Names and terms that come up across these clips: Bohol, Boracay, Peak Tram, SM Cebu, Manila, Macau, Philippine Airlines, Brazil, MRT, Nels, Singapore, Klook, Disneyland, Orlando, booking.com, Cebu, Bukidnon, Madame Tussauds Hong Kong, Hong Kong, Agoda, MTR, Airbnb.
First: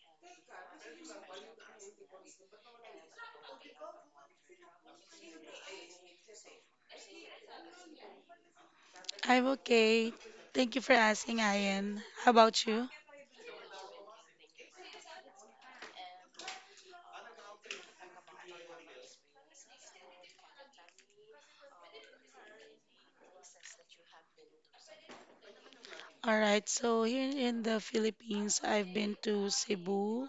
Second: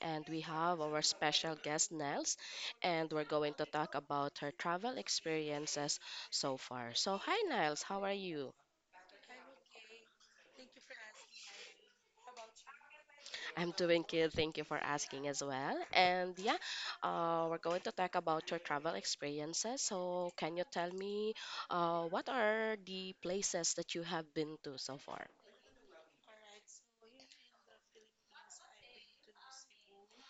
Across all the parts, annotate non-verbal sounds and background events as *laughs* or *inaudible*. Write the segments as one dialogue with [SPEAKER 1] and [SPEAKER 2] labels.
[SPEAKER 1] And we have our special guest, Nels, and we're going to talk about her travel experiences so far. So, hi, Nels, how are you? I'm doing good. Thank you for asking as well. And yeah, we're going to talk about your travel experiences. So, can you tell me what are the places that you have been to so far?
[SPEAKER 2] All right, so here in the Philippines, I've been to Cebu,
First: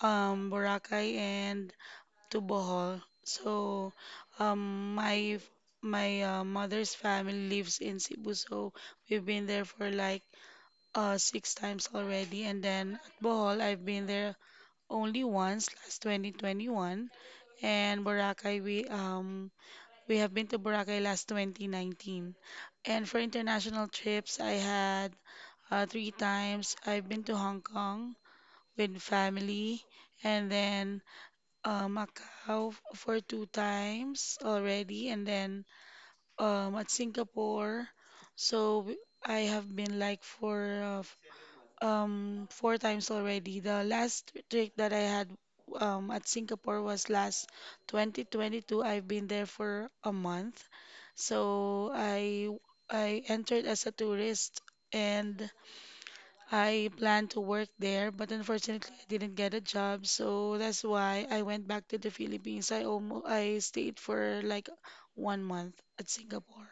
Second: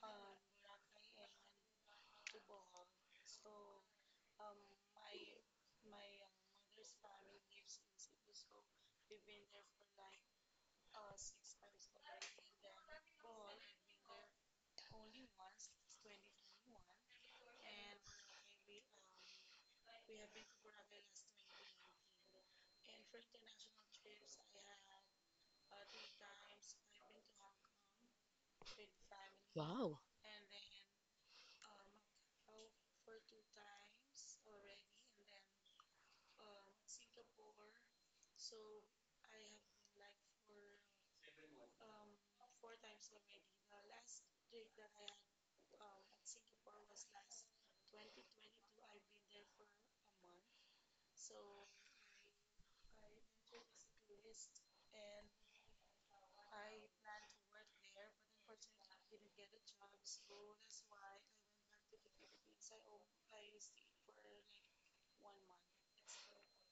[SPEAKER 2] Boracay, and to Bohol. Um, my my mother's family lives in Cebu, so we've been there for like six times already. And then at Bohol, I've been there only once, last 2021. And Boracay, we have been to Boracay last 2019. And for international trips, I had three times. I've been to Hong Kong with family,
[SPEAKER 1] Wow.
[SPEAKER 2] and then Macau for two times already, and then at Singapore. So w- I have been like for four times already. The last trip that I had at Singapore was last 2022. I've been there for a month. So I entered as a tourist, and I planned to work there, but unfortunately I didn't get a job. So that's why I went back to the Philippines. I stayed for like one month at Singapore.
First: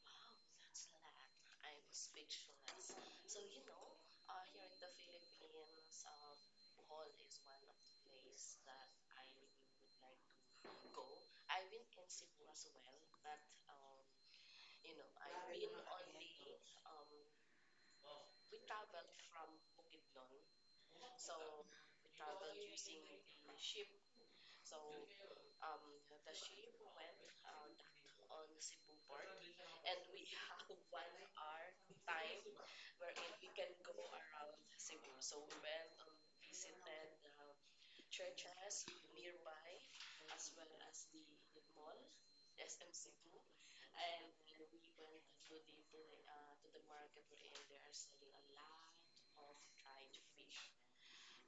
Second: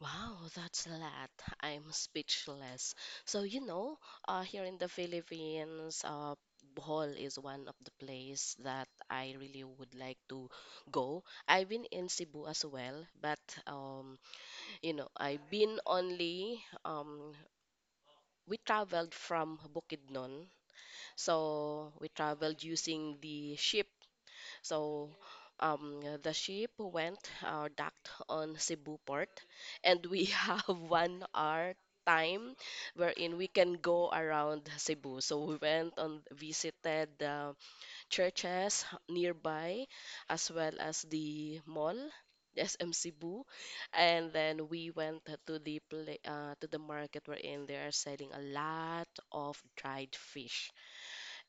[SPEAKER 1] Wow, that's a lot. I'm speechless. So, here in the Philippines, Bohol is one of the place that I really would like to go. I've been in Cebu as well, but um, I've been only we traveled from Bukidnon, so we traveled using the ship. So the ship went docked on Cebu port, and we *laughs* have 1 hour time wherein we can go around Cebu. So we went and visited the churches nearby, as well as the mall, the SM Cebu, and then we went to the pla to the market wherein they are selling a lot of dried fish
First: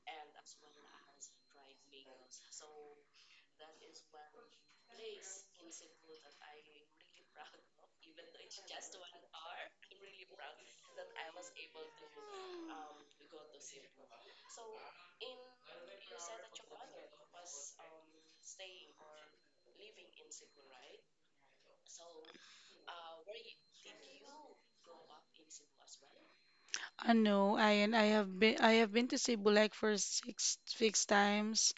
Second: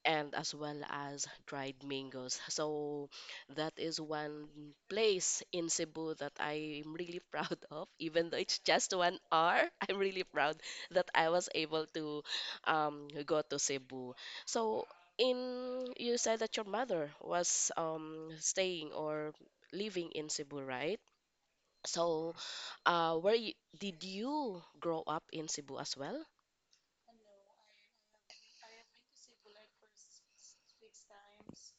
[SPEAKER 1] and as well as dried mangoes. So that is one place in Cebu that I'm really *laughs* proud of. Even though it's just 1 hour, *laughs* I'm really proud that I was able to go to Cebu. So in you said that your mother was staying or living in Cebu, right? So uh, where you, did you grow up in Cebu as well?
[SPEAKER 2] I know I and I have been to Cebu like for six times,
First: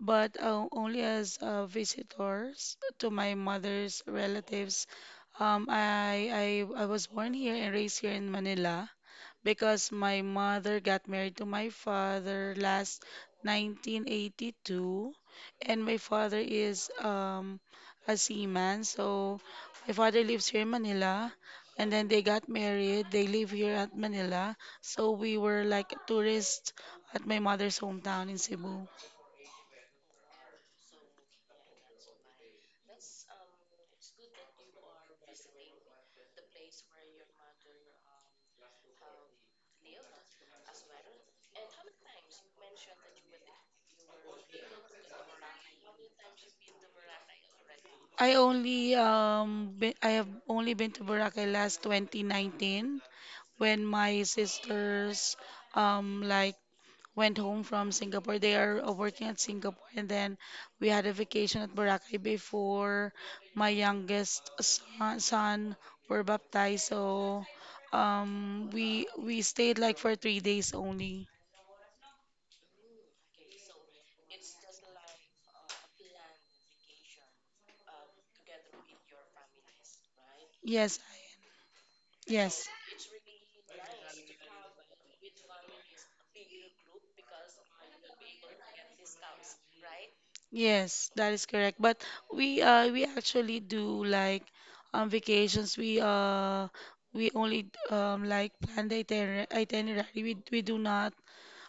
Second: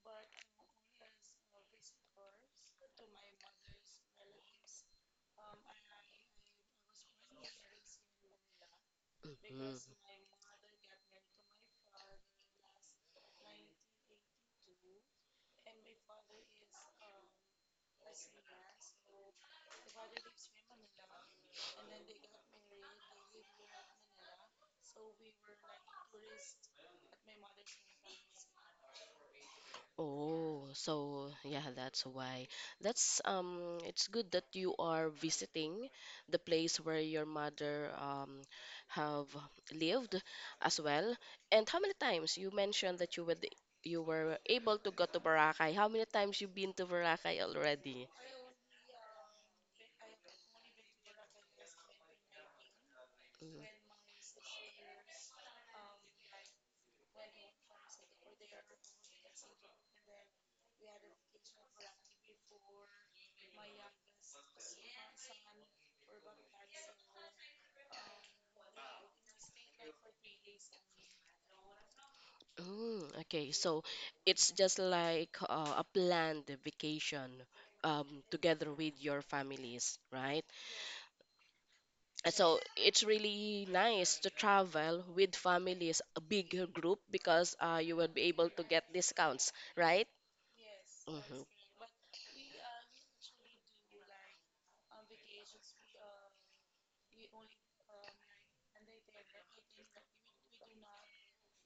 [SPEAKER 2] but only as visitors to my mother's relatives. Um, I, I was born here and raised here in Manila,
[SPEAKER 1] Mm.
[SPEAKER 2] because my mother got married to my father last 1982, and my father is a seaman. So my father lives here in Manila, and then they got married. They live here at Manila, so we were like tourists at my mother's hometown in Cebu.
[SPEAKER 1] Oh, so yeah, that's why. That's it's good that you are visiting the place where your mother have lived as well. And how many times you mentioned that you were able to go to Boracay. How many times you've been to Boracay already?
[SPEAKER 2] I have only been to Boracay last 2019,
[SPEAKER 1] Mm.
[SPEAKER 2] when my sisters um like went home from Singapore. They are working at Singapore, and then we had a vacation at Boracay before my youngest son were baptized. So we stayed like for three days only.
[SPEAKER 1] Mm, okay, so it's just like a planned vacation together with your families, right?
[SPEAKER 2] Yes,
[SPEAKER 1] So
[SPEAKER 2] yes.
[SPEAKER 1] it's really nice to travel with families a bigger group because you will be able to get discounts, right?
[SPEAKER 2] Yes, that is
[SPEAKER 1] Mhm.
[SPEAKER 2] correct. But we actually do like vacations. We only plan the itinerary. We do not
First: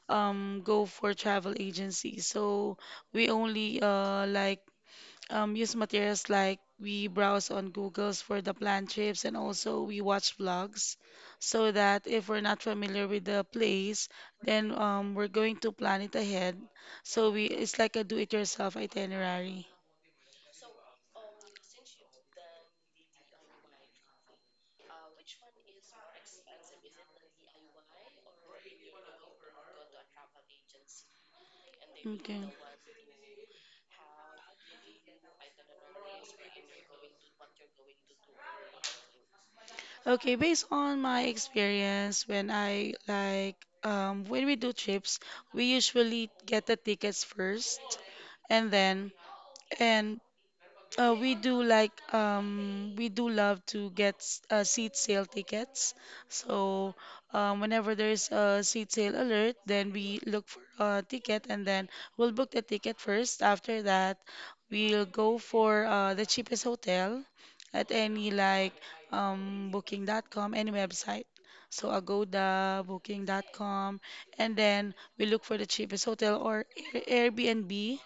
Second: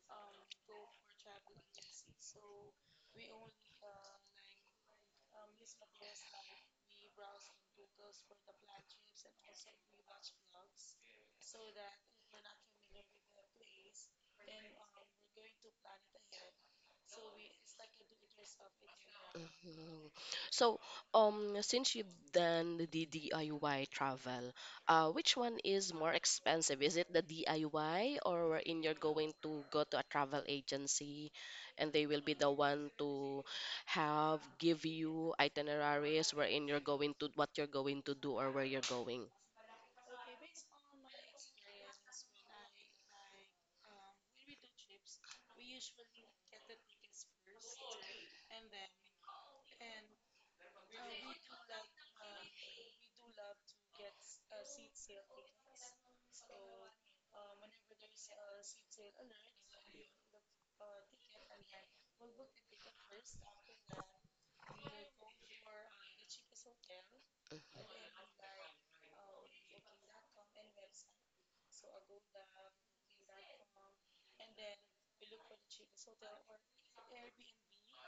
[SPEAKER 2] go for travel agencies. So we only use materials like we browse on Google's for the planned trips, and also we watch vlogs, so that if we're not familiar with the place, then we're going to plan it ahead. So we it's like a do-it-yourself itinerary.
[SPEAKER 1] Mm. So, since you've done the DIY travel, which one is more expensive? Is it the DIY or wherein you're going to go to a travel agency and they will be
[SPEAKER 2] Okay.
[SPEAKER 1] the one to have give you itineraries wherein you're going to what you're going to do or where you're going?
[SPEAKER 2] Okay, based on my experience, when I like when we do trips, we usually get the tickets first, and then and we do like we do love to get seat sale tickets. So whenever there's a seat sale alert, then we look for a ticket, and then we'll book the ticket first. After that, we'll go for the cheapest hotel at any like booking.com, any website. So Agoda, booking.com, and then we look for the cheapest hotel or Airbnb,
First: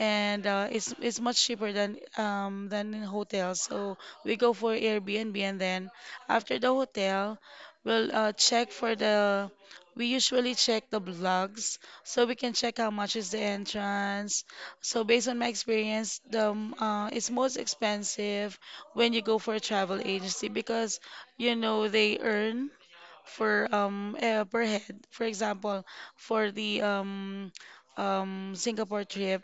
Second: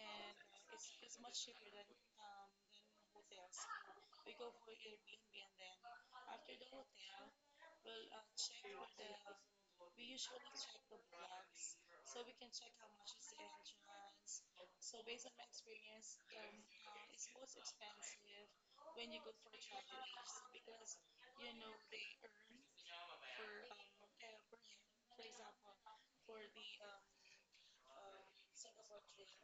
[SPEAKER 2] and it's much cheaper than in hotels. So we go for Airbnb, and then after the hotel, we'll check for the. We usually check the blogs, so we can check how much is the entrance. So based on my experience, the it's most expensive when you go for a travel agency, because you know they earn for per head. For example, for the Singapore trip,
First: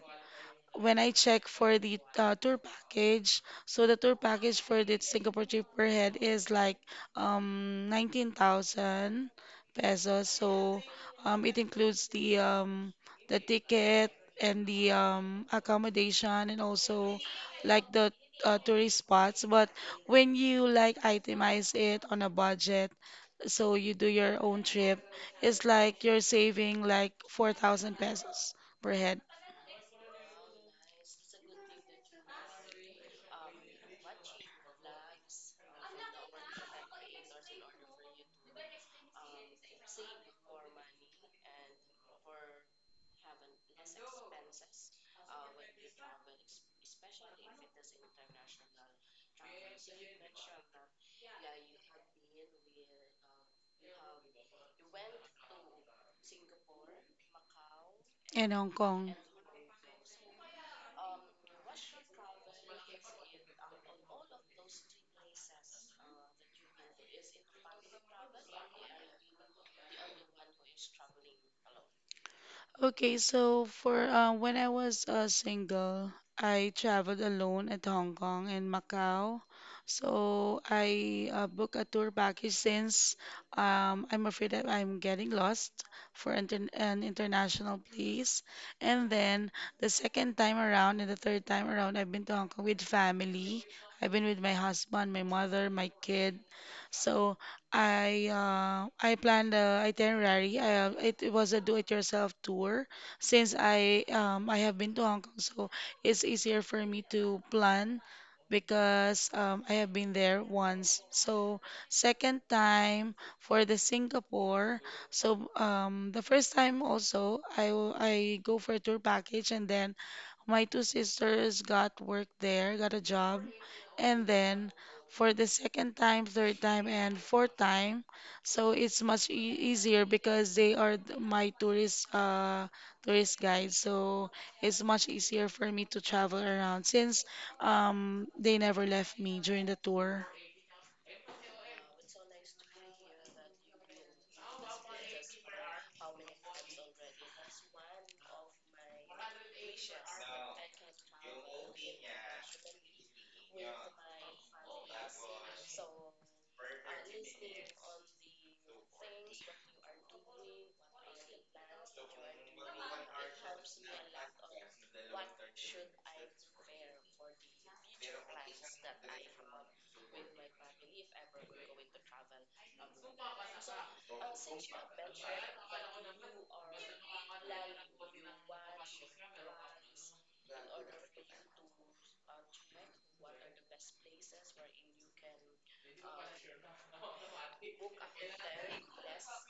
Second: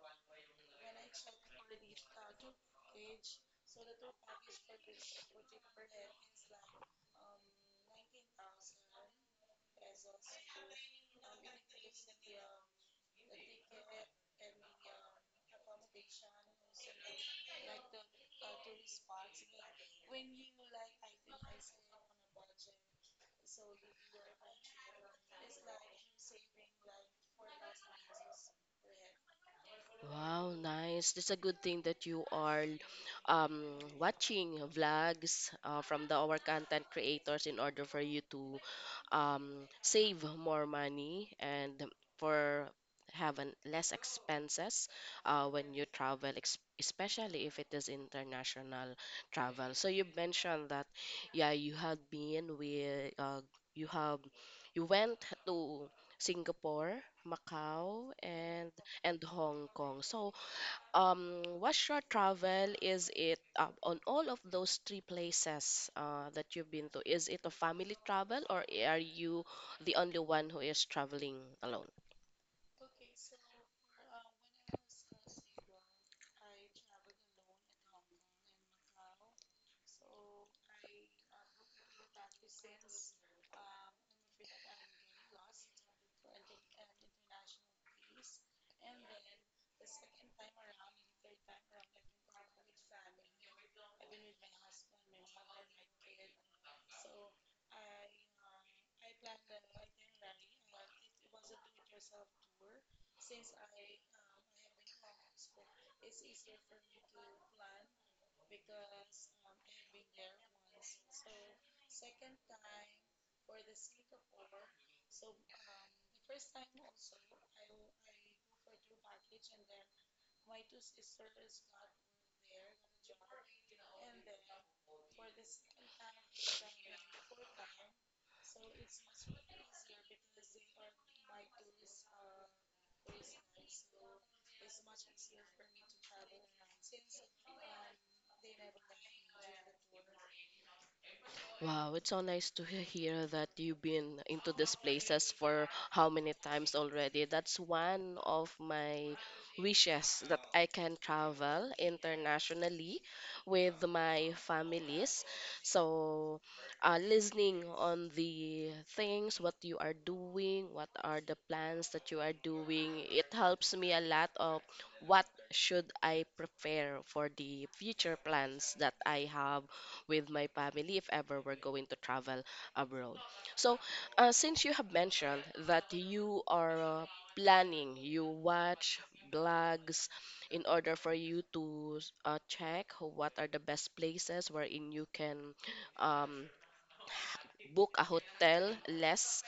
[SPEAKER 2] when I check for the tour package, so the tour package for the Singapore trip per head is like 19,000 pesos. So it includes the ticket and the accommodation, and also like the tourist spots. But when you like itemize it on a budget, so you do your own trip, it's like you're saving like 4,000 pesos per head.
[SPEAKER 1] Wow, nice. That's a good thing that you are um, watching vlogs from the our content creators in order for you to um, save more money and for having less expenses when you travel, especially if it is international travel. So you mentioned that, yeah, you had been with, you have, you went to Singapore, Macau,
[SPEAKER 2] In Hong Kong.
[SPEAKER 1] and Hong Kong. So what short travel is it on all of those three places that you've been to? Is it a family travel or are you the only one who is traveling alone?
[SPEAKER 2] Okay, so for when I was single, I traveled alone at Hong Kong and Macau. So I booked a tour package, since I'm afraid that I'm getting lost for inter an international place. And then the second time around and the third time around, I've been to Hong Kong with family. I've been with my husband, my mother, my kid. So I planned a itinerary. It was a do-it-yourself tour, since I have been to Hong Kong, so it's easier for me to plan, because I have been there once. So second time for the Singapore. So the first time also I go for a tour package, and then my two sisters got work there, got a job, and then for the second time, third time, and fourth time. So it's much easier, because they are my tourist tourist guides. So it's much easier for me to travel around, since they never left me during the tour.
[SPEAKER 1] Wow, it's so nice to hear that you've been into these places for how many times already. That's one of my wishes that I can travel internationally with my families. So, listening on the things, what you are doing, what are the plans that you are doing, it helps me a lot of what should I prepare for the future plans that I have with my family if ever we're going to travel abroad. So, since you have mentioned that you are planning, you watch blogs in order for you to check what are the best places wherein you can um, book a hotel less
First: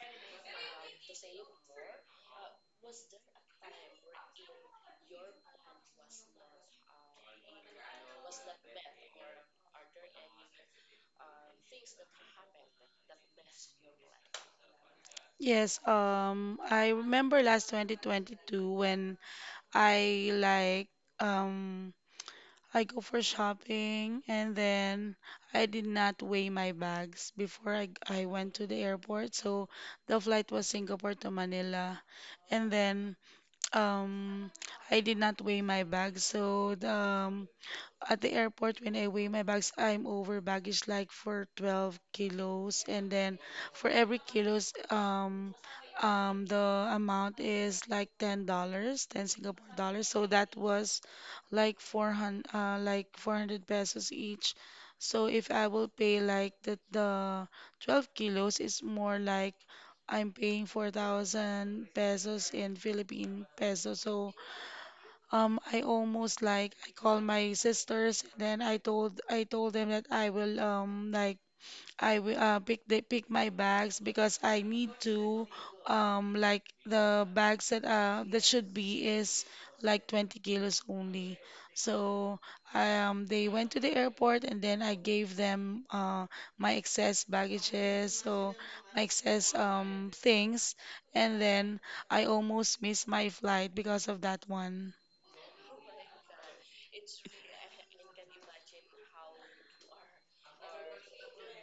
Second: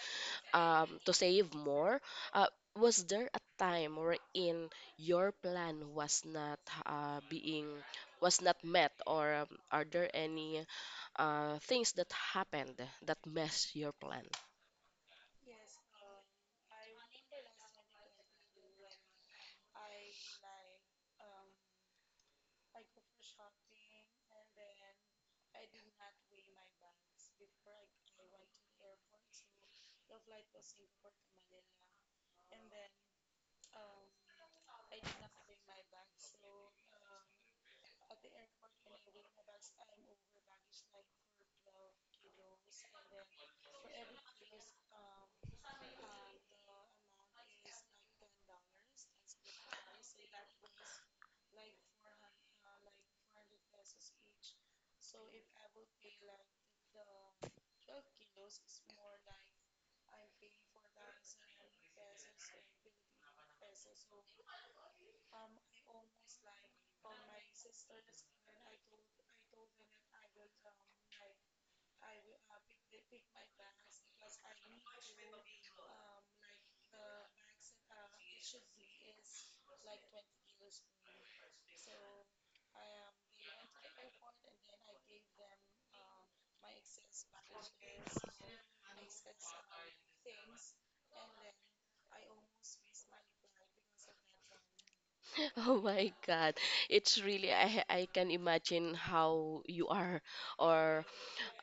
[SPEAKER 1] to save more. Uh, was there a time wherein your plan was not being was not met or are there any things that happened that mess your plan.
[SPEAKER 2] Yes, I remember last 2022, when I like um I go for shopping, and then I did not weigh my bags before I went to the airport. So the flight was Singapore to Manila. And then um, I did not weigh my bags. So, at the airport, when I weigh my bags, I'm over baggage like for 12 kilos, and then for every kilos, the amount is like $10, ten Singapore dollars. So that was like 400 pesos each. So if I will pay like the 12 kilos, it's more like I'm paying 4,000 pesos in Philippine pesos. So I almost like I called my sisters, then I told them that I will pick the pick my bags, because I need to the bags that should be is like 20 kilos only. So they went to the airport, and then I gave them my excess baggages, so my excess things, and then I almost missed my flight because of that one.
[SPEAKER 1] *laughs* Oh my God, it's really I can imagine how you are or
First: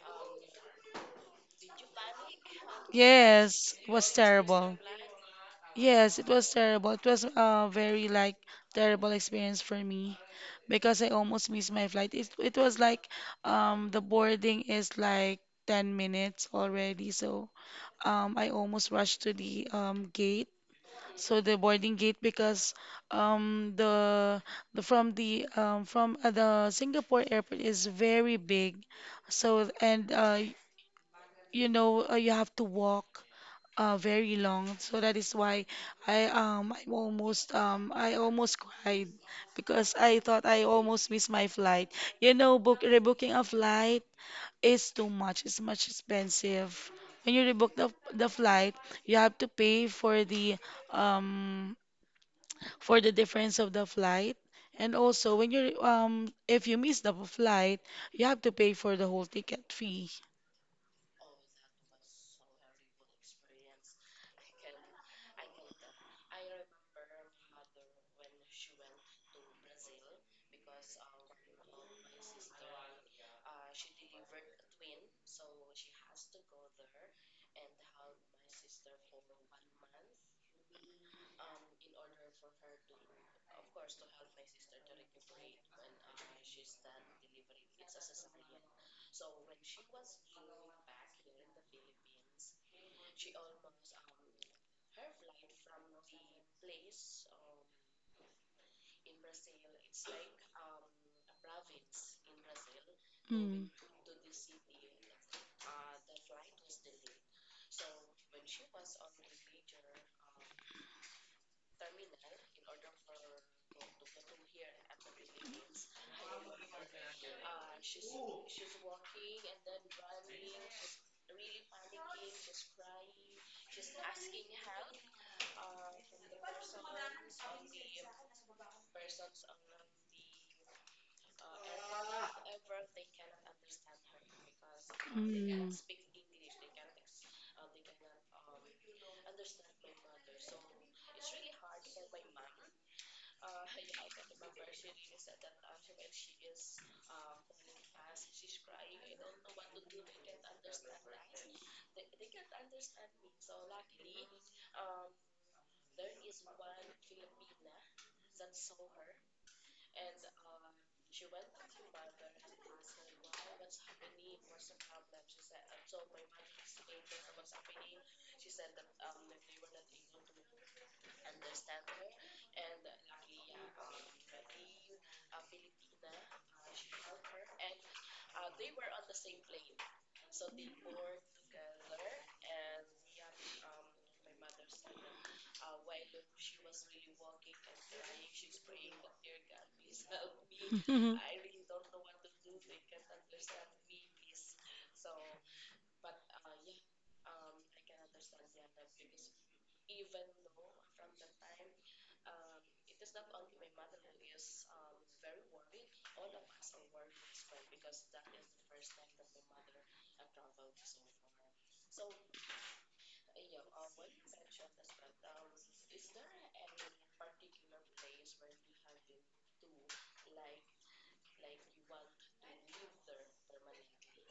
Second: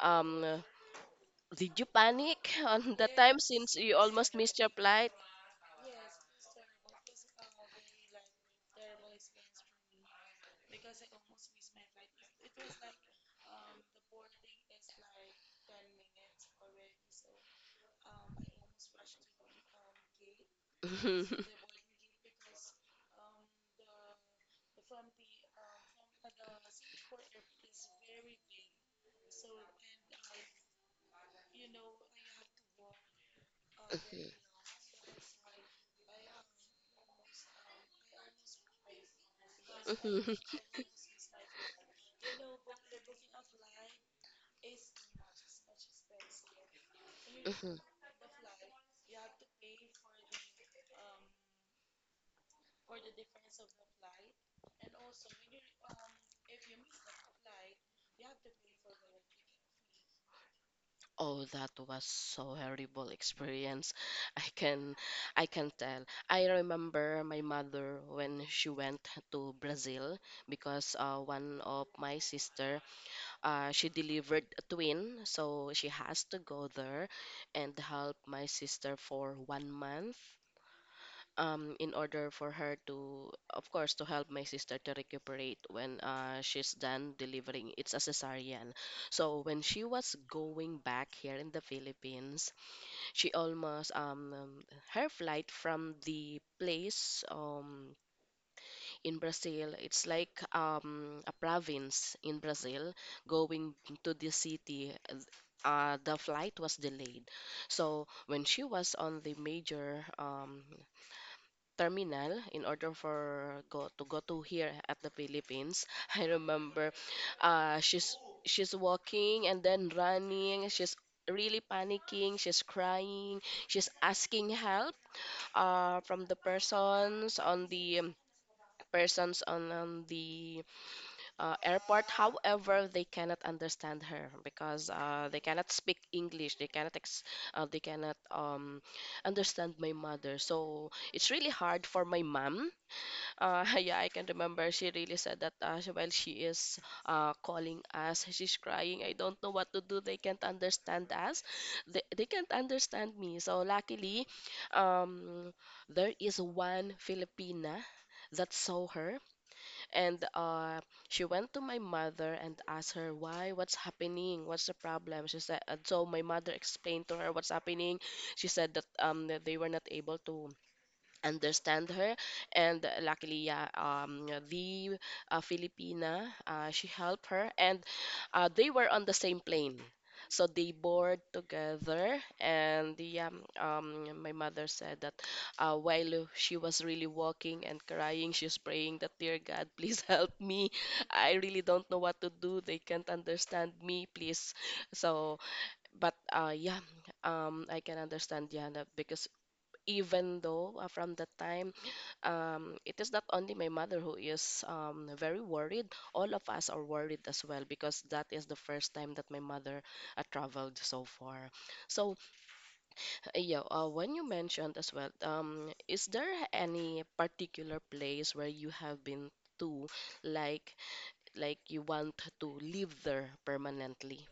[SPEAKER 1] um did you panic *laughs* on that time
[SPEAKER 2] Yes,
[SPEAKER 1] since
[SPEAKER 2] it
[SPEAKER 1] you
[SPEAKER 2] was
[SPEAKER 1] almost missed your
[SPEAKER 2] terrible.
[SPEAKER 1] flight?
[SPEAKER 2] Yes, it was terrible. It was a very like terrible experience for me, because I almost missed my flight. It was like the boarding is like 10 minutes already, so I almost rushed to the gate. So
[SPEAKER 1] *laughs*
[SPEAKER 2] the boarding gate, because um the the from the from the Singapore airport is very big. So and You know, you have to walk very long. So that is why I almost cried, because I
[SPEAKER 1] Mhm.
[SPEAKER 2] thought I almost missed my flight. You know, book rebooking a flight is too much. It's much expensive. When you rebook
[SPEAKER 1] Mhm.
[SPEAKER 2] the flight, you have to pay um for the difference of the flight. And also, when you if you miss the flight, you have to pay for the whole ticket fee.
[SPEAKER 1] Oh, that was so horrible experience. I can I can tell. I remember my mother when she went to Brazil because one of my sister she delivered a twin, so she has to go there and help my sister for 1 month. In order for her to, of course, to help my sister to recuperate when she's done delivering, it's a cesarean. So when she was going back here in the Philippines, she almost her flight from the place in Brazil. It's like a province in Brazil
[SPEAKER 2] Mm.
[SPEAKER 1] going to the city. The flight was delayed. So when she was on the major terminal in order for go to here at the Philippines, *laughs* I remember uh, she's she's walking and then running. She's really panicking. She's crying. She's asking help from the persons on on the airport. However, they cannot understand her because they
[SPEAKER 2] Mm.
[SPEAKER 1] cannot speak English. They cannot understand my mother. So it's really hard for my mom. *laughs* Yeah, I can remember she really said that while she is calling us, she's crying. I don't know what to do. They can't understand us. They can't understand me. So luckily, um, there is one Filipina that saw her and she went to my mother and asked her, "Why? What's happening? What's the problem?" She said, and so my mother explained to her what's happening. She said that they were not able to understand her and luckily yeah the Filipina she helped her and they were on the same plane so they board together and the my mother said that while she was really walking and crying she's praying that, "Dear God, please *laughs* help me.
[SPEAKER 2] Mhm. *laughs*
[SPEAKER 1] I really don't know what to do. They can't understand me, please." So but yeah I can understand Diana because even though from the time it is not only my mother who is very worried. All of us are worried as well because that is the first time that my mother traveled so far. So, yeah, when you mentioned as well, is there any particular place where you have been to, like like you want to live there permanently?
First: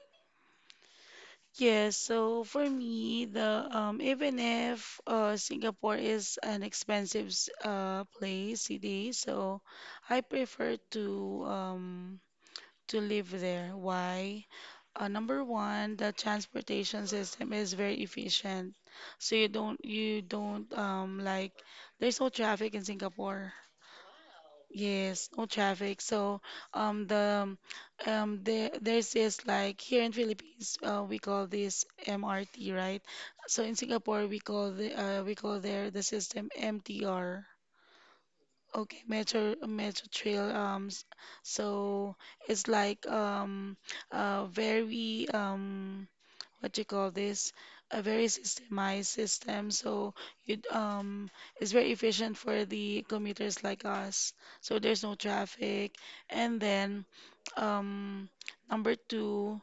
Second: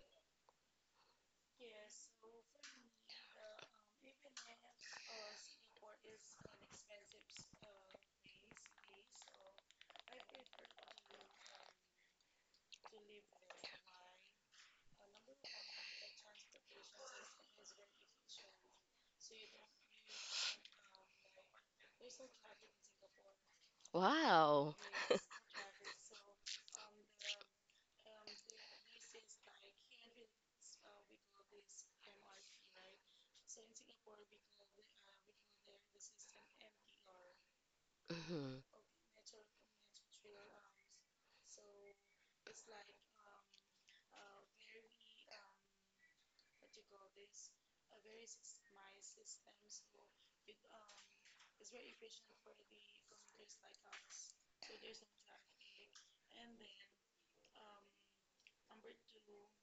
[SPEAKER 2] Yes, so for me, the even if Singapore is an expensive city, so I prefer um, to live there. Why? Number one, the transportation system is very efficient, so you don't there's no traffic in Singapore.
[SPEAKER 1] Wow. *laughs*
[SPEAKER 2] Yes, no traffic. So um the there's this like here in Philippines we call this MRT, right? So in Singapore we call the we call there the system MTR. Okay, Metro Metro Trail. So it's like a very what do you call this? A very systemized system. So it um it's very efficient for the commuters like us. So there's no traffic. And then um number two,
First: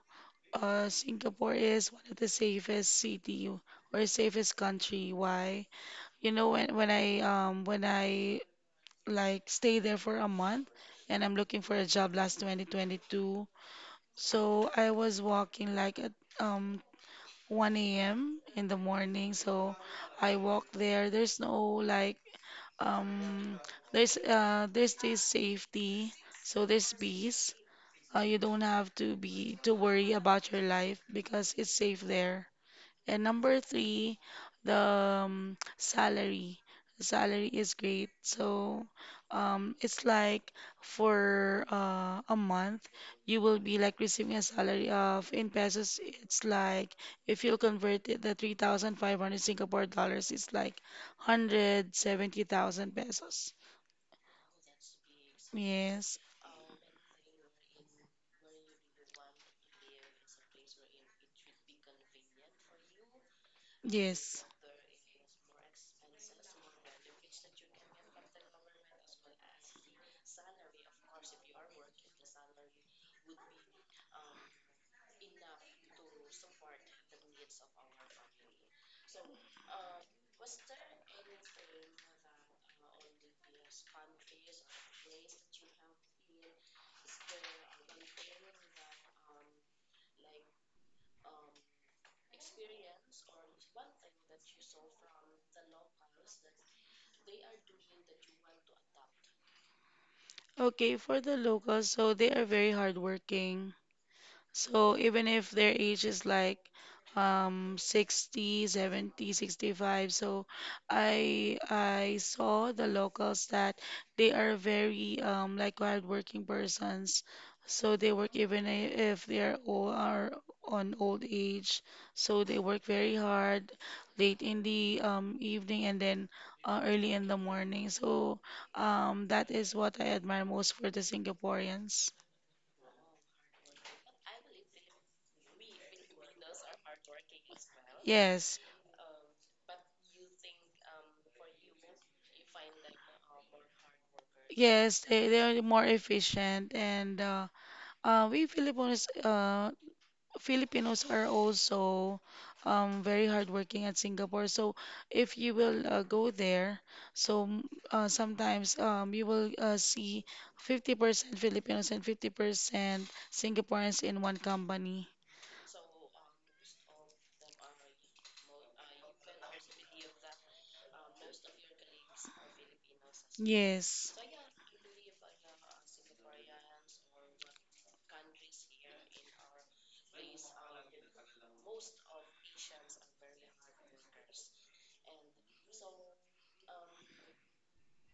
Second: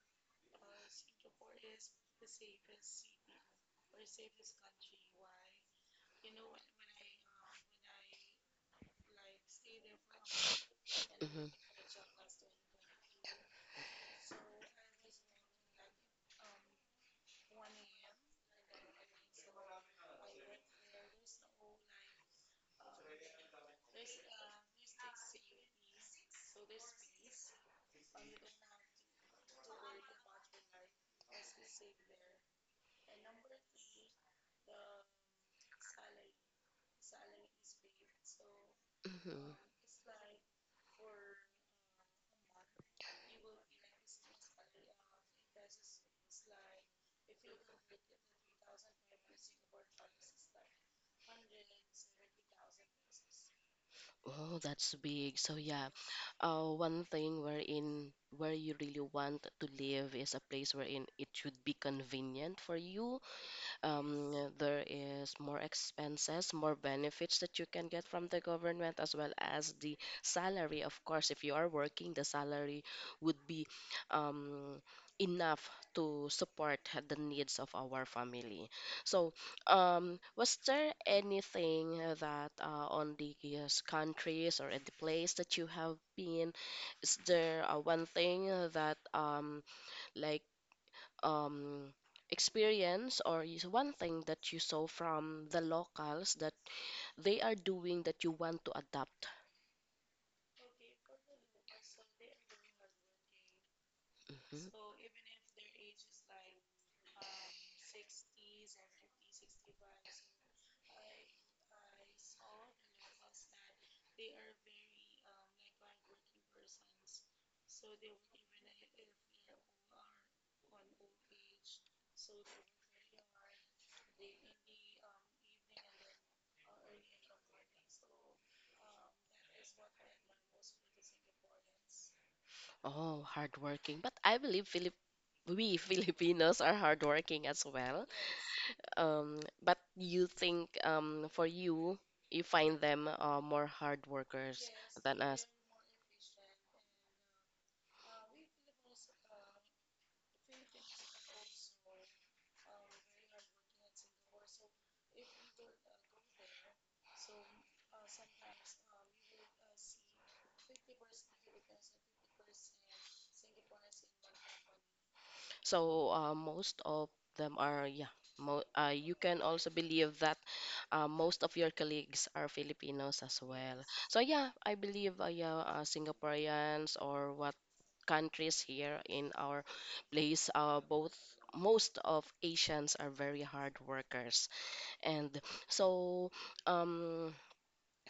[SPEAKER 2] Singapore is one of the safest city or safest country. Why? You know, when I like stay there for a month, and I'm
[SPEAKER 1] Mhm,
[SPEAKER 2] looking for a job last 2022. So I was walking like at um 1 a.m. in the morning. So I walked there. There's no like um there's this safety. So there's peace. You don't have to be to worry about your life, because it's safe there. And number three, the salary. Salary is great. So
[SPEAKER 1] mhm, mhm.
[SPEAKER 2] it's like for a month, you will be like receiving a salary of in pesos. It's like if you'll convert it, the 3,500 Singapore dollars is like 170,000 pesos.
[SPEAKER 1] Oh, that's big. So yeah,
[SPEAKER 2] Yes,
[SPEAKER 1] one thing wherein where you really want to live is a place wherein it should be convenient for you,
[SPEAKER 2] yes.
[SPEAKER 1] there is more expenses, more benefits that you can get from the government, as well as the salary. Of course, if you are working, the salary would be um, enough to support the needs of our family. So, was there anything that on the yes, countries or at the place that you have been? Is there one thing that like um, experience or is one thing that you saw from the locals that they are doing that you want to adapt.
[SPEAKER 2] Okay, for the locals, so they are very hardworking.
[SPEAKER 1] Mhm.
[SPEAKER 2] So even if their age is like 60, 70, 65, so I saw the locals that they are very hardworking persons. So they work even if they are old, are on old age. So they work very hard late in the evening, and then early in the morning. So that is what I admire most for the Singaporeans.
[SPEAKER 1] Oh, hardworking. But I believe Philip we *laughs* Filipinos are hardworking as well.
[SPEAKER 2] Yes.
[SPEAKER 1] But you think for you, you find them more hard workers
[SPEAKER 2] Yes,
[SPEAKER 1] than
[SPEAKER 2] they
[SPEAKER 1] us.
[SPEAKER 2] are more efficient, and we Filipinos Filipinos are also very hardworking at Singapore. So if you will go there, so sometimes you will see 50% Filipinos and 50% Singaporeans in one company.
[SPEAKER 1] So most of them are, yeah. Mo You can also believe that. Most of your colleagues are Filipinos as well.
[SPEAKER 2] Yes.
[SPEAKER 1] So yeah, I believe Singaporeans or what countries here in our place, both most of Asians are very hard workers. And so um,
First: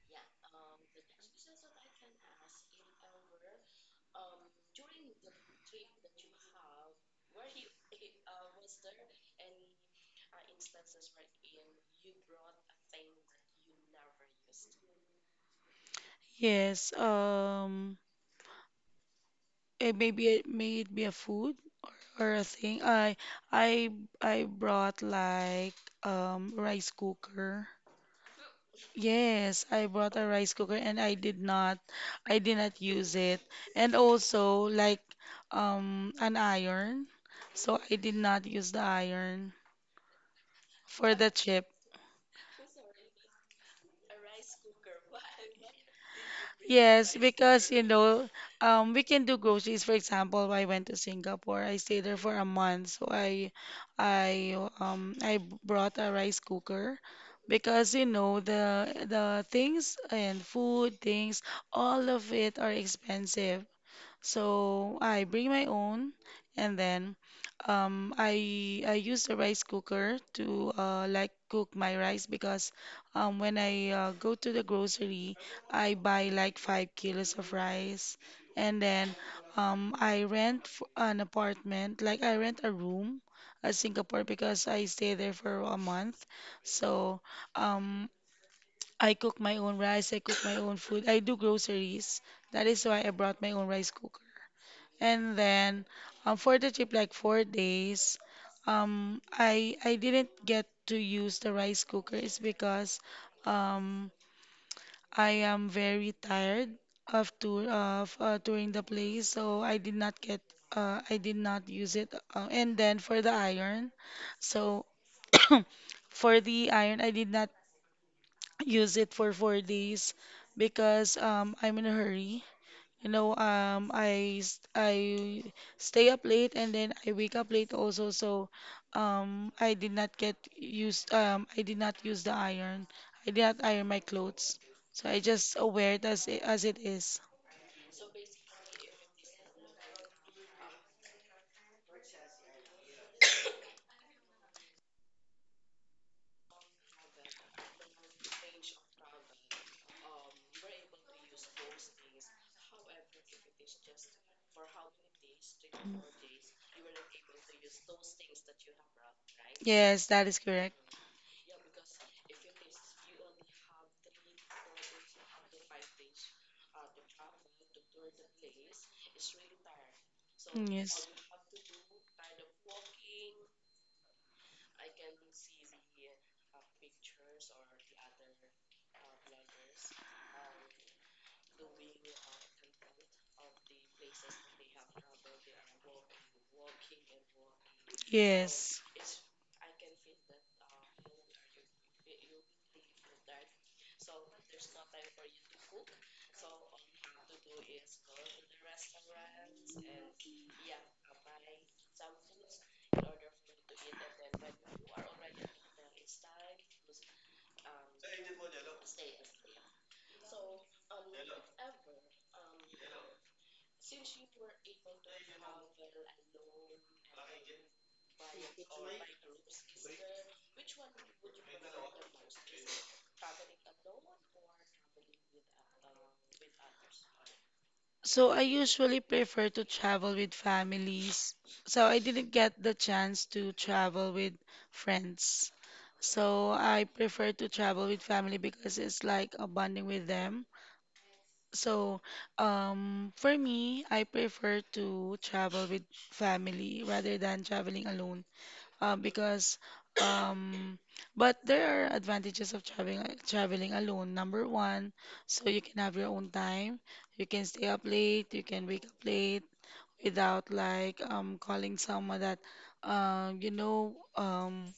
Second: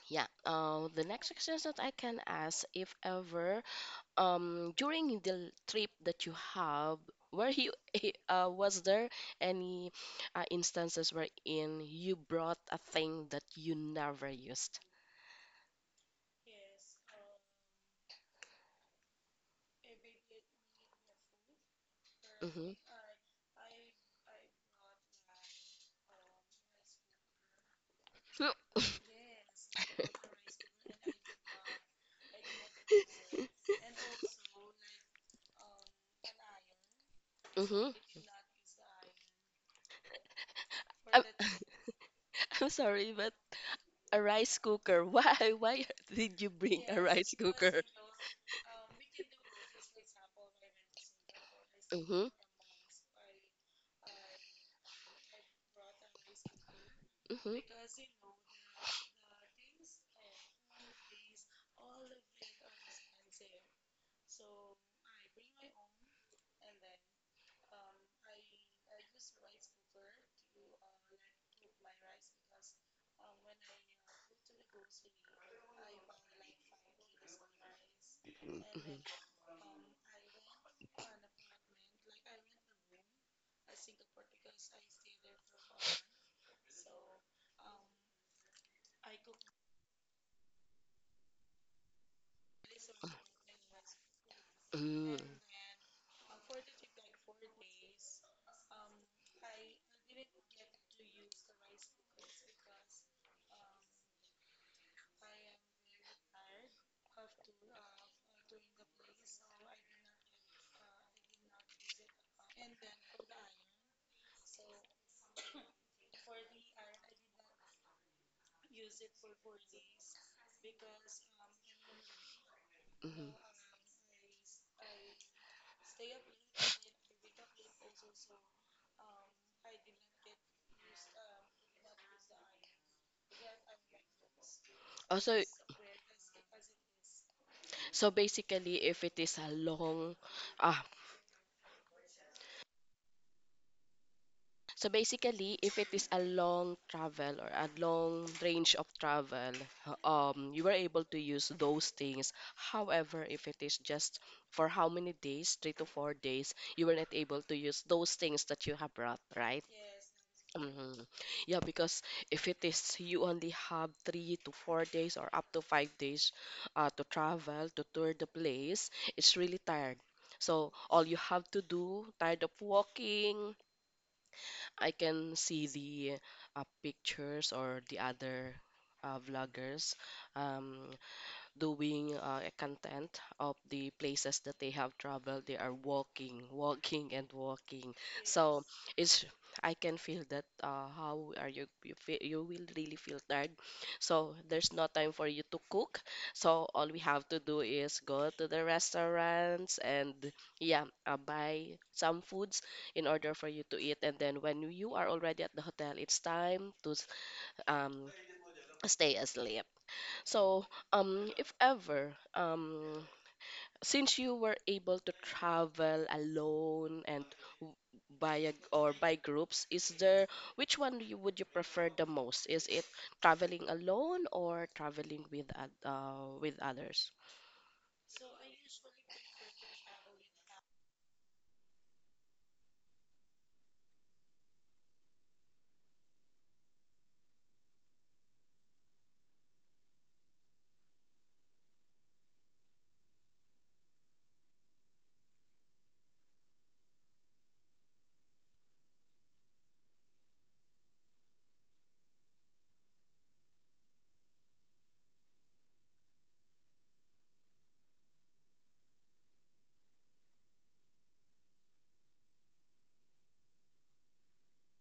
[SPEAKER 1] yeah, the next question that I can ask if ever during the trip that you have were you *laughs* was there any instances wherein you brought a thing that you never used.
[SPEAKER 2] Yes, it may be a- may it be a food or a
[SPEAKER 1] Mm-hmm.
[SPEAKER 2] thing. I I brought like rice cooker. Yes, I brought a rice cooker and I did not use it. And
[SPEAKER 1] *laughs*
[SPEAKER 2] also like an iron. So
[SPEAKER 1] Mm-hmm.
[SPEAKER 2] I did not use the iron for
[SPEAKER 1] I'm,
[SPEAKER 2] the chip.
[SPEAKER 1] *laughs* I'm sorry but a rice cooker, *laughs* why did you bring a
[SPEAKER 2] Yes,
[SPEAKER 1] rice
[SPEAKER 2] because
[SPEAKER 1] cooker?
[SPEAKER 2] we can do groceries. For example, I went to Singapore. I stayed there
[SPEAKER 1] Mm-hmm.
[SPEAKER 2] for a month, so brought a rice cooker because you
[SPEAKER 1] Mm-hmm.
[SPEAKER 2] know the things and food things, all of it are expensive. So I bring my own, and then I use the rice cooker to like cook my rice because when I go to the grocery, I buy like five kilos of rice, and then
[SPEAKER 1] Mm-hmm.
[SPEAKER 2] I rent f an apartment, like I rent a room at Singapore because I stay there for a month. So um, I cook my own rice, I cook my own food, I do groceries. That is why I brought my own rice cooker. And then for the trip, like four days, I didn't get to use the rice cooker is because um, I am very tired of tour of touring the place, so I did not use it. And then for the iron, so *coughs* for the iron, I did not use it for four days because I'm in a hurry. You
[SPEAKER 1] Mm-hmm.
[SPEAKER 2] know, I stay up late and then I wake up late also. So, I did not get used. I did not use the iron. I did not iron my clothes. So I
[SPEAKER 1] Also,
[SPEAKER 2] just wear it as it is.
[SPEAKER 1] so basically, if it is a long, ah, travel or a long range of travel, you were able to use those things. However, if it is just for how many days, 3 to 4 days, you were not able to use those things that you have brought, right?
[SPEAKER 2] Yes, that is correct.
[SPEAKER 1] Hmm. Yeah, because if it is you only have 3 to 4 days or up to 5 days to travel to tour the place, it's really tired. So all
[SPEAKER 2] Yes.
[SPEAKER 1] you have to do, tired of walking, I can see the pictures or the other vloggers. Um, doing a content of the places that they have traveled. They are walking, walking, and walking. So
[SPEAKER 2] Yes.
[SPEAKER 1] it's I can feel that how are you you feel, you will really feel tired. So there's no time for you to cook. So all we have to do is go to the restaurants and yeah, buy some foods in order for you to eat. And then when you are already at the hotel, it's time to um stay asleep. So, if ever, since you were able to travel alone and w- by a, or by groups, is there which one would you prefer the most? Is it traveling alone or traveling with with others?
[SPEAKER 2] So I usually prefer to travel with families. So I didn't get the chance to travel with friends. So I prefer to travel with family because it's like a bonding with them. So for me, I prefer to travel with family rather than traveling alone, because um but there are advantages of traveling alone. Number one, so you can have your own time. You can stay up late, you can wake up late without like calling someone that um you know um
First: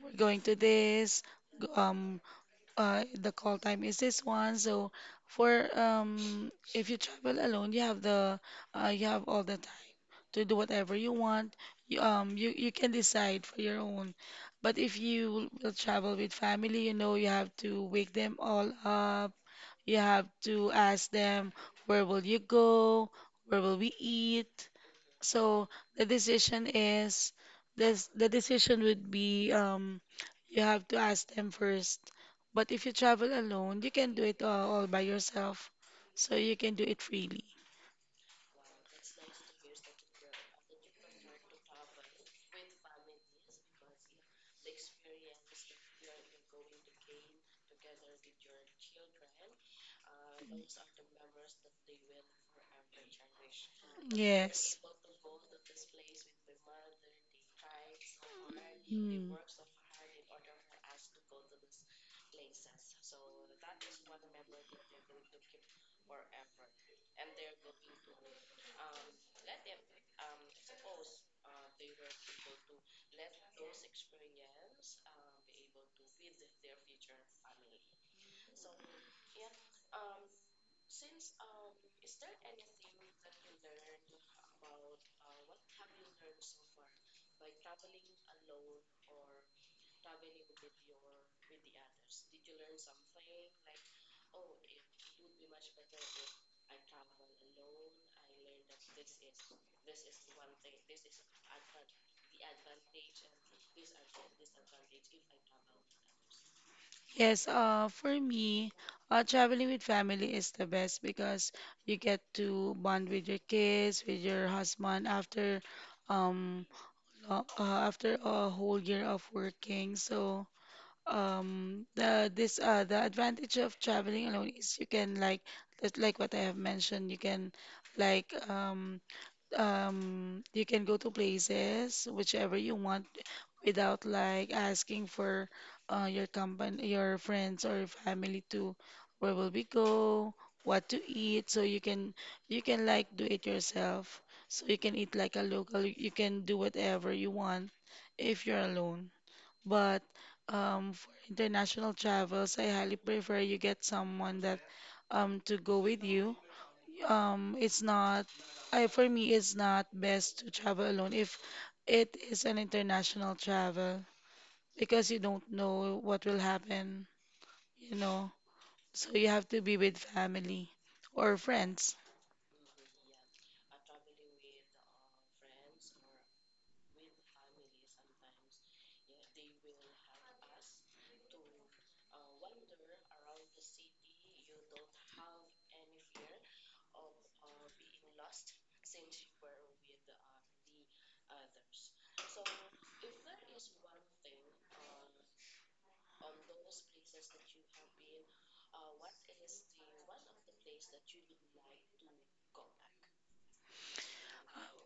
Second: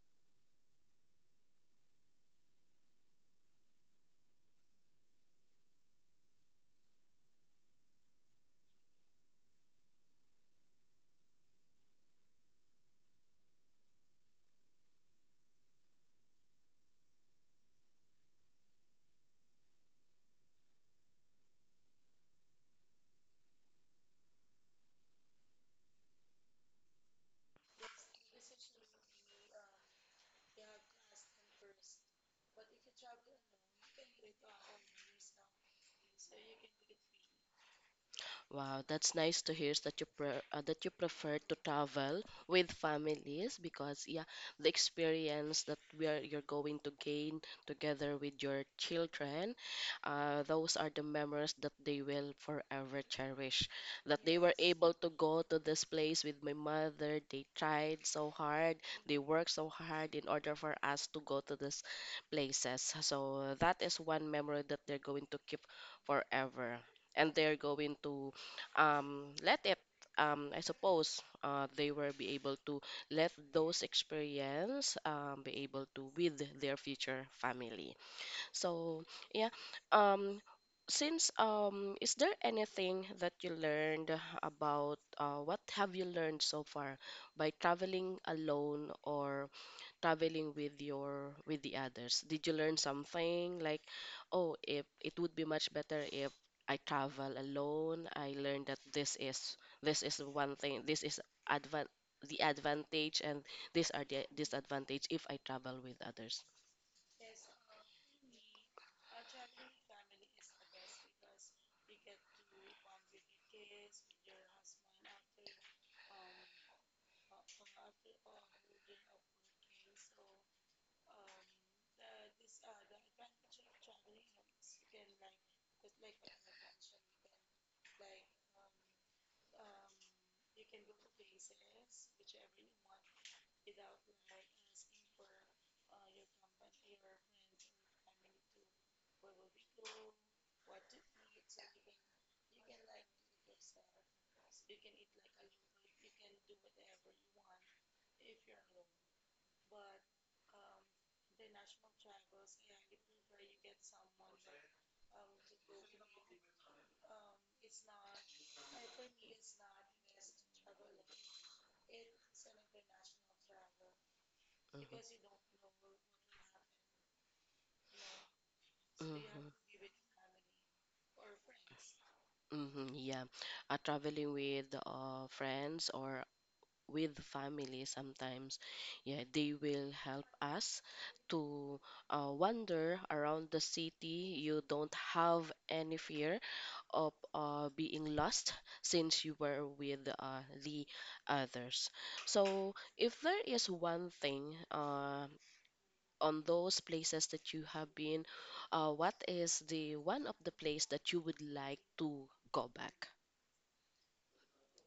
[SPEAKER 2] we're going to this g- um the call time is this one. So for if you travel alone, you have the you have all the to do whatever you want. You can decide for your own. But if you will travel with family, you know, you have to wake them all up. You have to ask them, where will you go? Where will we eat? So the decision is, the decision would be, you have to ask them first. But if you travel alone, you can do it all by yourself. So you can do it freely.
[SPEAKER 1] Wow, that's nice to hear that you that you prefer to travel with families because yeah, the experience that we are you're going to gain together with your children, those are the memories that they will forever cherish. That they were
[SPEAKER 2] Yes.
[SPEAKER 1] able to go to this place with my mother. They tried so hard. They
[SPEAKER 2] Mm.
[SPEAKER 1] worked so hard in order for us to go to these places. So that is one memory that they're going to keep forever, and they're going to let it, I suppose they will be able to let those experience be able to with their future family. So yeah, um, since is there anything that you learned about what have you learned so far by traveling alone or traveling with your with the others? Did you learn something like, oh, if it would be much better if I travel alone. I learned that this is one thing. This is advan the advantage, and these are the disadvantage if I travel with others.
[SPEAKER 2] Yes, for me, traveling with family is the best because you get to bond with your kids, with your husband after um after a whole year of working. So the advantage of traveling alone is you can like, just like what I have mentioned, you can like, you can go to places whichever you want without like asking for your company, your friends or your family to where will we go, what to eat, so you can, you can like do it yourself, so you can eat like a local, you can do whatever you want if you're alone. But for international travels, I highly prefer you get someone that to go with you. It's not, I, for me, it's not best to travel alone if it is an international travel
[SPEAKER 1] Mhm.
[SPEAKER 2] because you don't know what will happen, you know. So you have
[SPEAKER 1] Mhm.
[SPEAKER 2] to be with family or friends.
[SPEAKER 1] Mm-hmm, yeah. Traveling with friends or with family sometimes, yeah, they will help us to wander around the city. You don't have any fear of being lost since you were with the others. So if there is one thing, on those places that you have been, what is the one of the place that you would like to go back?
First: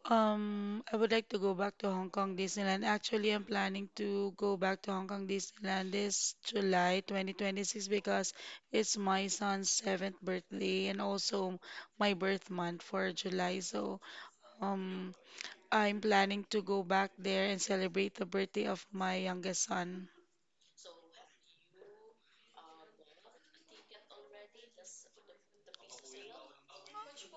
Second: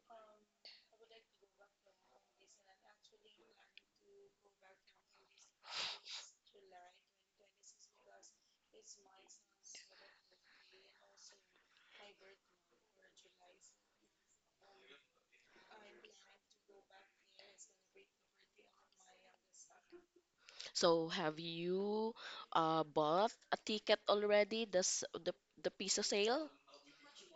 [SPEAKER 2] I would like to go back to Hong Kong Disneyland. Actually, I'm planning to go back to Hong Kong Disneyland this July 2026 because it's my son's seventh birthday and also my birth month for July. So, um, I'm planning to go back there and celebrate the birthday of my youngest son.
[SPEAKER 1] So have you bought a ticket already? This the piece of sale?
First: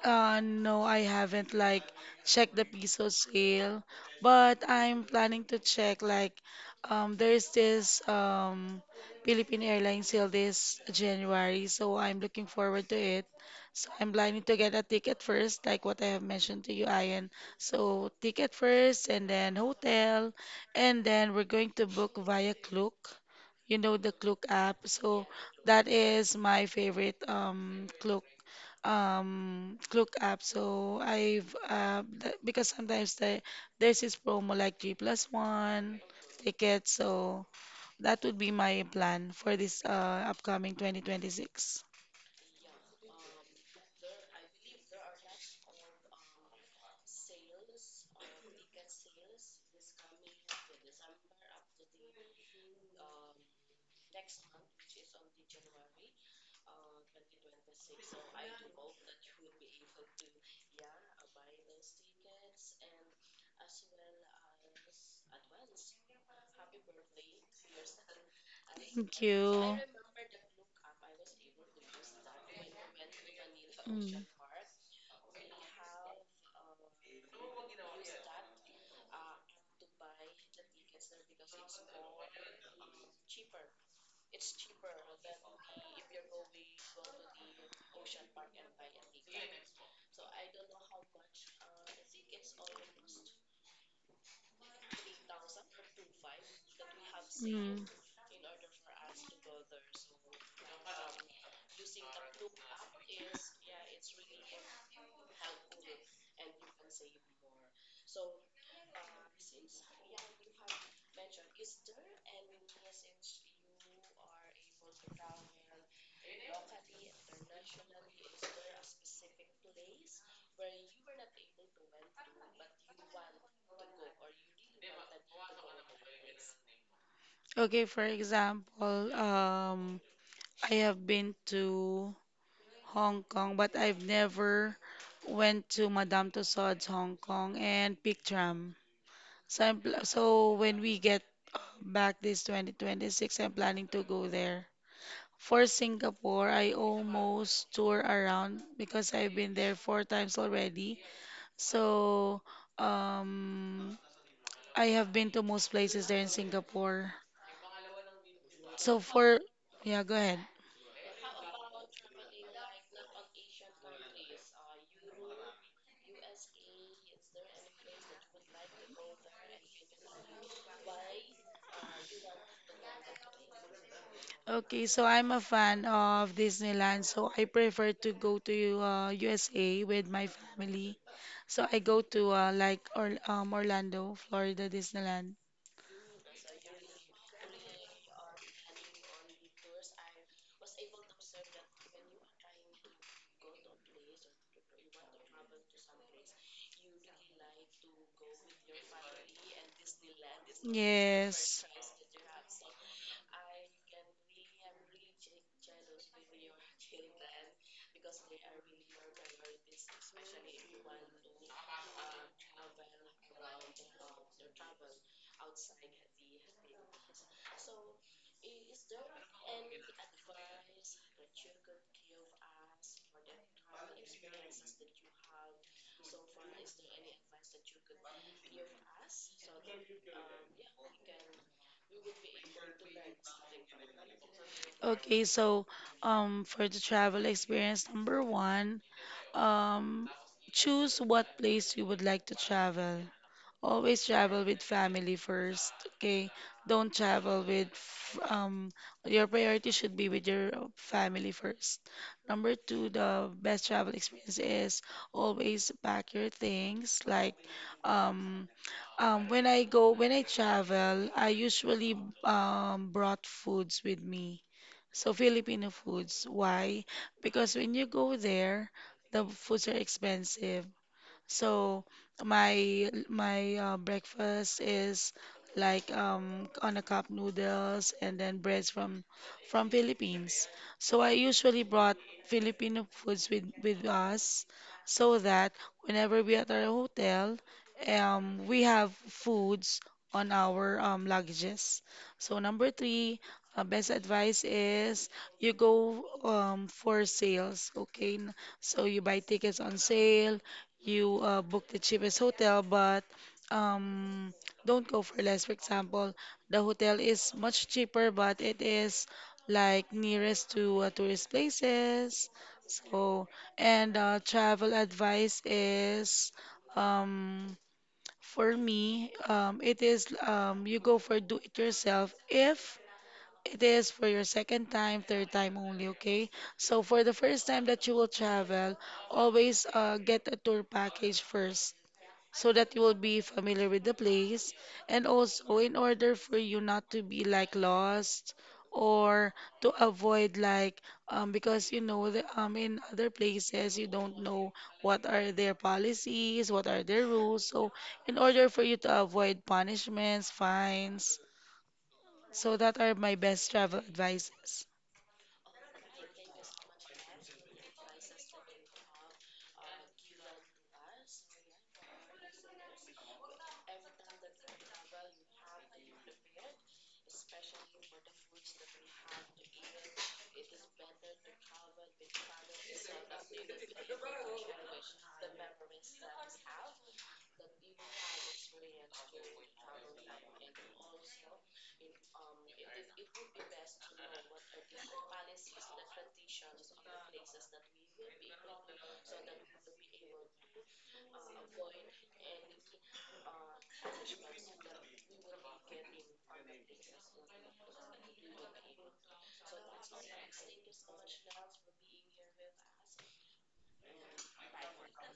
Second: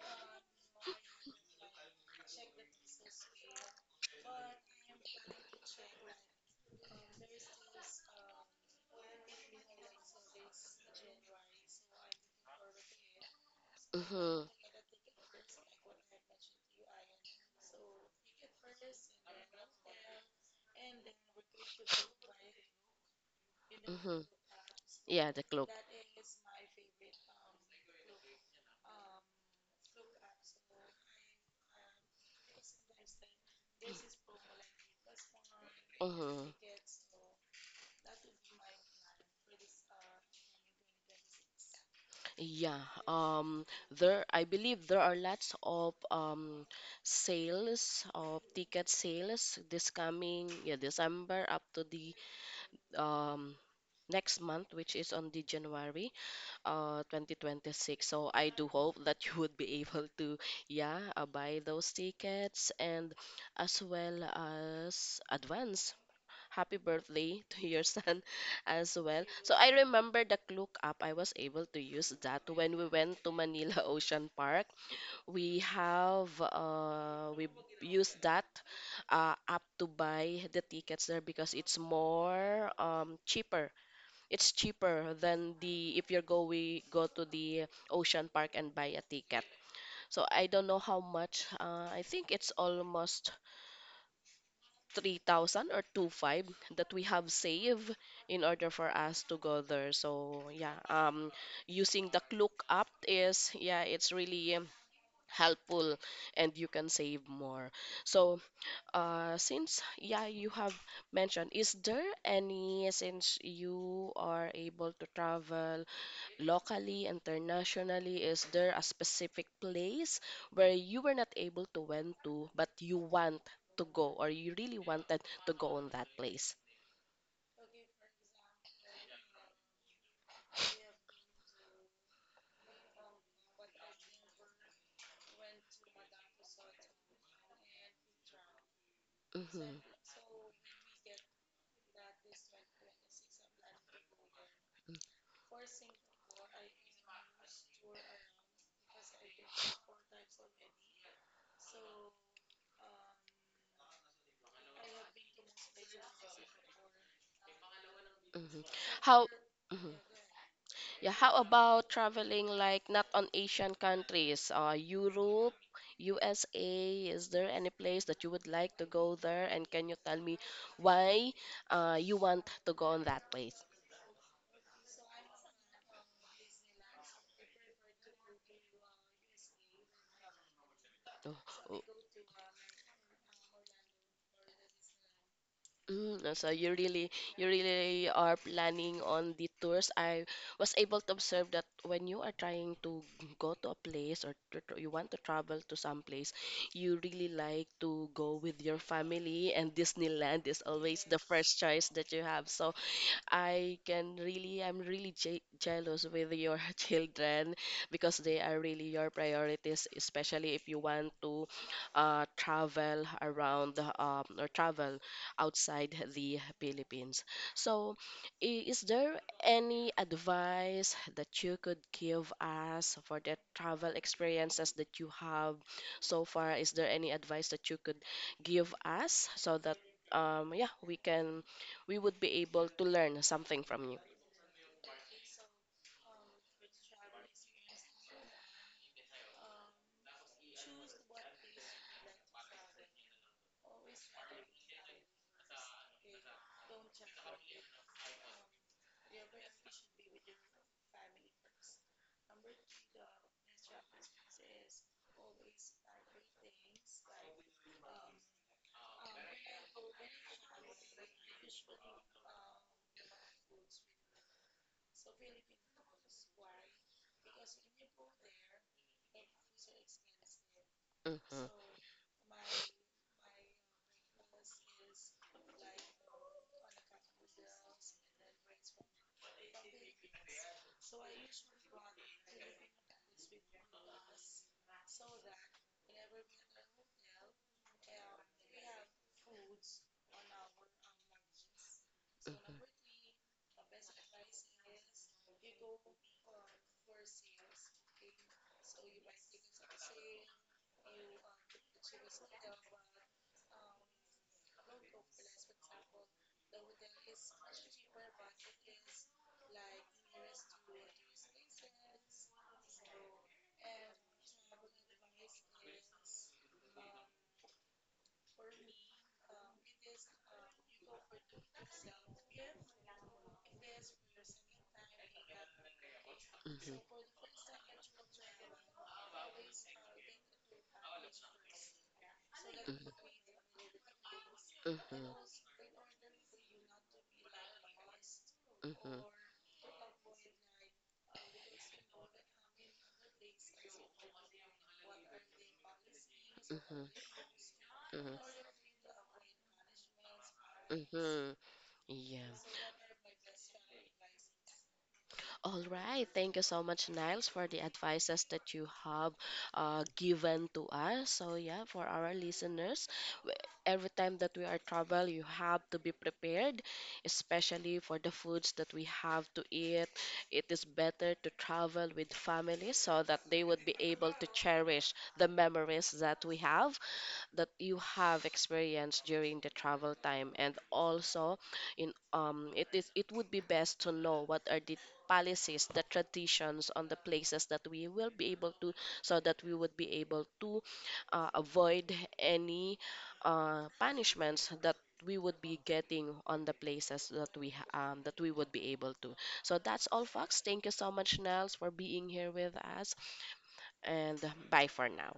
[SPEAKER 2] No, I haven't like checked the piso sale, but I'm planning to check like, there's this Philippine Airlines sale this January, so I'm looking forward to it. So I'm planning
[SPEAKER 1] Mm-hmm.
[SPEAKER 2] to get a ticket first, like what I have mentioned to you, Ian. So ticket first and then hotel, and then we're going to book via Klook. You know the
[SPEAKER 1] Mm-hmm.
[SPEAKER 2] Klook app. So
[SPEAKER 1] Yeah, the club.
[SPEAKER 2] that is my favorite Klook, Klook app. So I've because sometimes there's this promo like G plus one
[SPEAKER 1] Mm-hmm.
[SPEAKER 2] ticket. So that would be my plan for this upcoming 2026.
[SPEAKER 1] Yeah, there, I believe there are lots of sales of ticket sales this coming, yeah, December up to the um next month, which is on the January. 2026. So I do hope that *laughs* you would be able to, yeah, buy those tickets and as well as advance happy birthday *laughs* to your son *laughs* as
[SPEAKER 2] Thank
[SPEAKER 1] well. So I
[SPEAKER 2] you.
[SPEAKER 1] remember the look up. I was able to use that when we went to Manila *laughs*
[SPEAKER 2] Mm.
[SPEAKER 1] Ocean Park. We used that app to buy the tickets there because it's more cheaper. It's cheaper than the if you're go to the ocean park and buy a ticket. So I don't know how much. I think it's almost 3,000 or two five that we have
[SPEAKER 2] Mm.
[SPEAKER 1] saved in order for us to go there. So yeah, using the Klook app is, yeah, it's really helpful, and you can save more. So since, yeah, you have mentioned, is there any since you are able to travel locally, internationally? Is there a specific place where you were not able to went to, but you want to go, or you really wanted to go on that place?
[SPEAKER 2] Okay, for example, I have been to Hong Kong, but I've never went to Madame Tussauds Hong Kong and Peak Tram.
[SPEAKER 1] Hmm.
[SPEAKER 2] So when we get back this 2026, I'm planning to go there. For Singapore, I almost tour around because I've been there four times already. So um, I have been to most places there in Singapore.
[SPEAKER 1] Hmm.
[SPEAKER 2] So
[SPEAKER 1] How?
[SPEAKER 2] for,
[SPEAKER 1] Mhm.
[SPEAKER 2] yeah, go ahead.
[SPEAKER 1] Yeah, how about traveling like not on Asian countries, Europe, USA? Is there any place that you would like to go there? And can you tell me why you want to go on that place?
[SPEAKER 2] Okay, so I'm a fan of Disneyland, so I prefer to go to USA with my family. So
[SPEAKER 1] Uh,
[SPEAKER 2] I go to Orlando, Florida, Disneyland.
[SPEAKER 1] So you really, you really are planning on the tours. I was able to observe that when you are trying to go to a place or to, you want to travel to some place, you really like to go with your family, and Disneyland is always the first
[SPEAKER 2] Yes.
[SPEAKER 1] choice that you have. So I can really, I'm really jealous with your *laughs* children because they are really your priorities, especially if you want to travel around, or travel outside the Philippines. So, is there any advice that you could give us for the travel experiences that you have so far? Is there any advice that you could give us so that, yeah, we would be able to learn something from you.
[SPEAKER 2] Okay, so for the travel experience, number one, um, choose what place you would like to travel. Always travel with family first, okay? Don't travel with, your priority should be with your family first. Number two, the best travel experience is always pack your things. Like, um, when I go, when I travel, I usually brought foods with me. So Filipino foods. Why? Because when you go there, the foods are expensive.
[SPEAKER 1] Mm-hmm.
[SPEAKER 2] So my breakfast is like, on a cup noodles and then breads from Philippines. So I usually brought Filipino foods with us so that whenever we at our hotel, we have foods on our luggages. So number three, best advice is you go for sales, okay? So you buy tickets on sale, you book the cheapest hotel, but um, don't go for less. For example, the hotel is much cheaper, but it is like nearest to tourist places. So, and travel advice is, um, for me, it is, you go for do it yourself if it is for your second time, third time only, okay? So
[SPEAKER 1] Mm-hmm.
[SPEAKER 2] for the first time that you will travel, always get a tour package first so that you will
[SPEAKER 1] Mm-hmm.
[SPEAKER 2] be familiar with the place. And
[SPEAKER 1] Mm-hmm.
[SPEAKER 2] also, in order for you not to be like lost
[SPEAKER 1] Mm-hmm.
[SPEAKER 2] or to avoid like, because you know the, in other places you don't know what are their policies, what are their rules. So in
[SPEAKER 1] Mm-hmm.
[SPEAKER 2] order for you to avoid punishments, fines,
[SPEAKER 1] Mm-hmm. Yeah.
[SPEAKER 2] so that are my best travel advices.
[SPEAKER 1] All right. Thank you so much, Niles, for the advices that you have given to us. So, yeah, for our listeners, w- every time that we are travel, you have to be prepared, especially for the foods that we have to eat. It is better to travel with family so that they would be able to cherish the memories that we have that you have experienced during the travel time. And also, in it is, it would be best to know what are the policies, the traditions on the places that we will be able to, so that we would be able to avoid any punishments that we would be getting on the places that we that we would be able to. So that's all, folks. Thank you so much, Nels, for being here with us, and bye for now.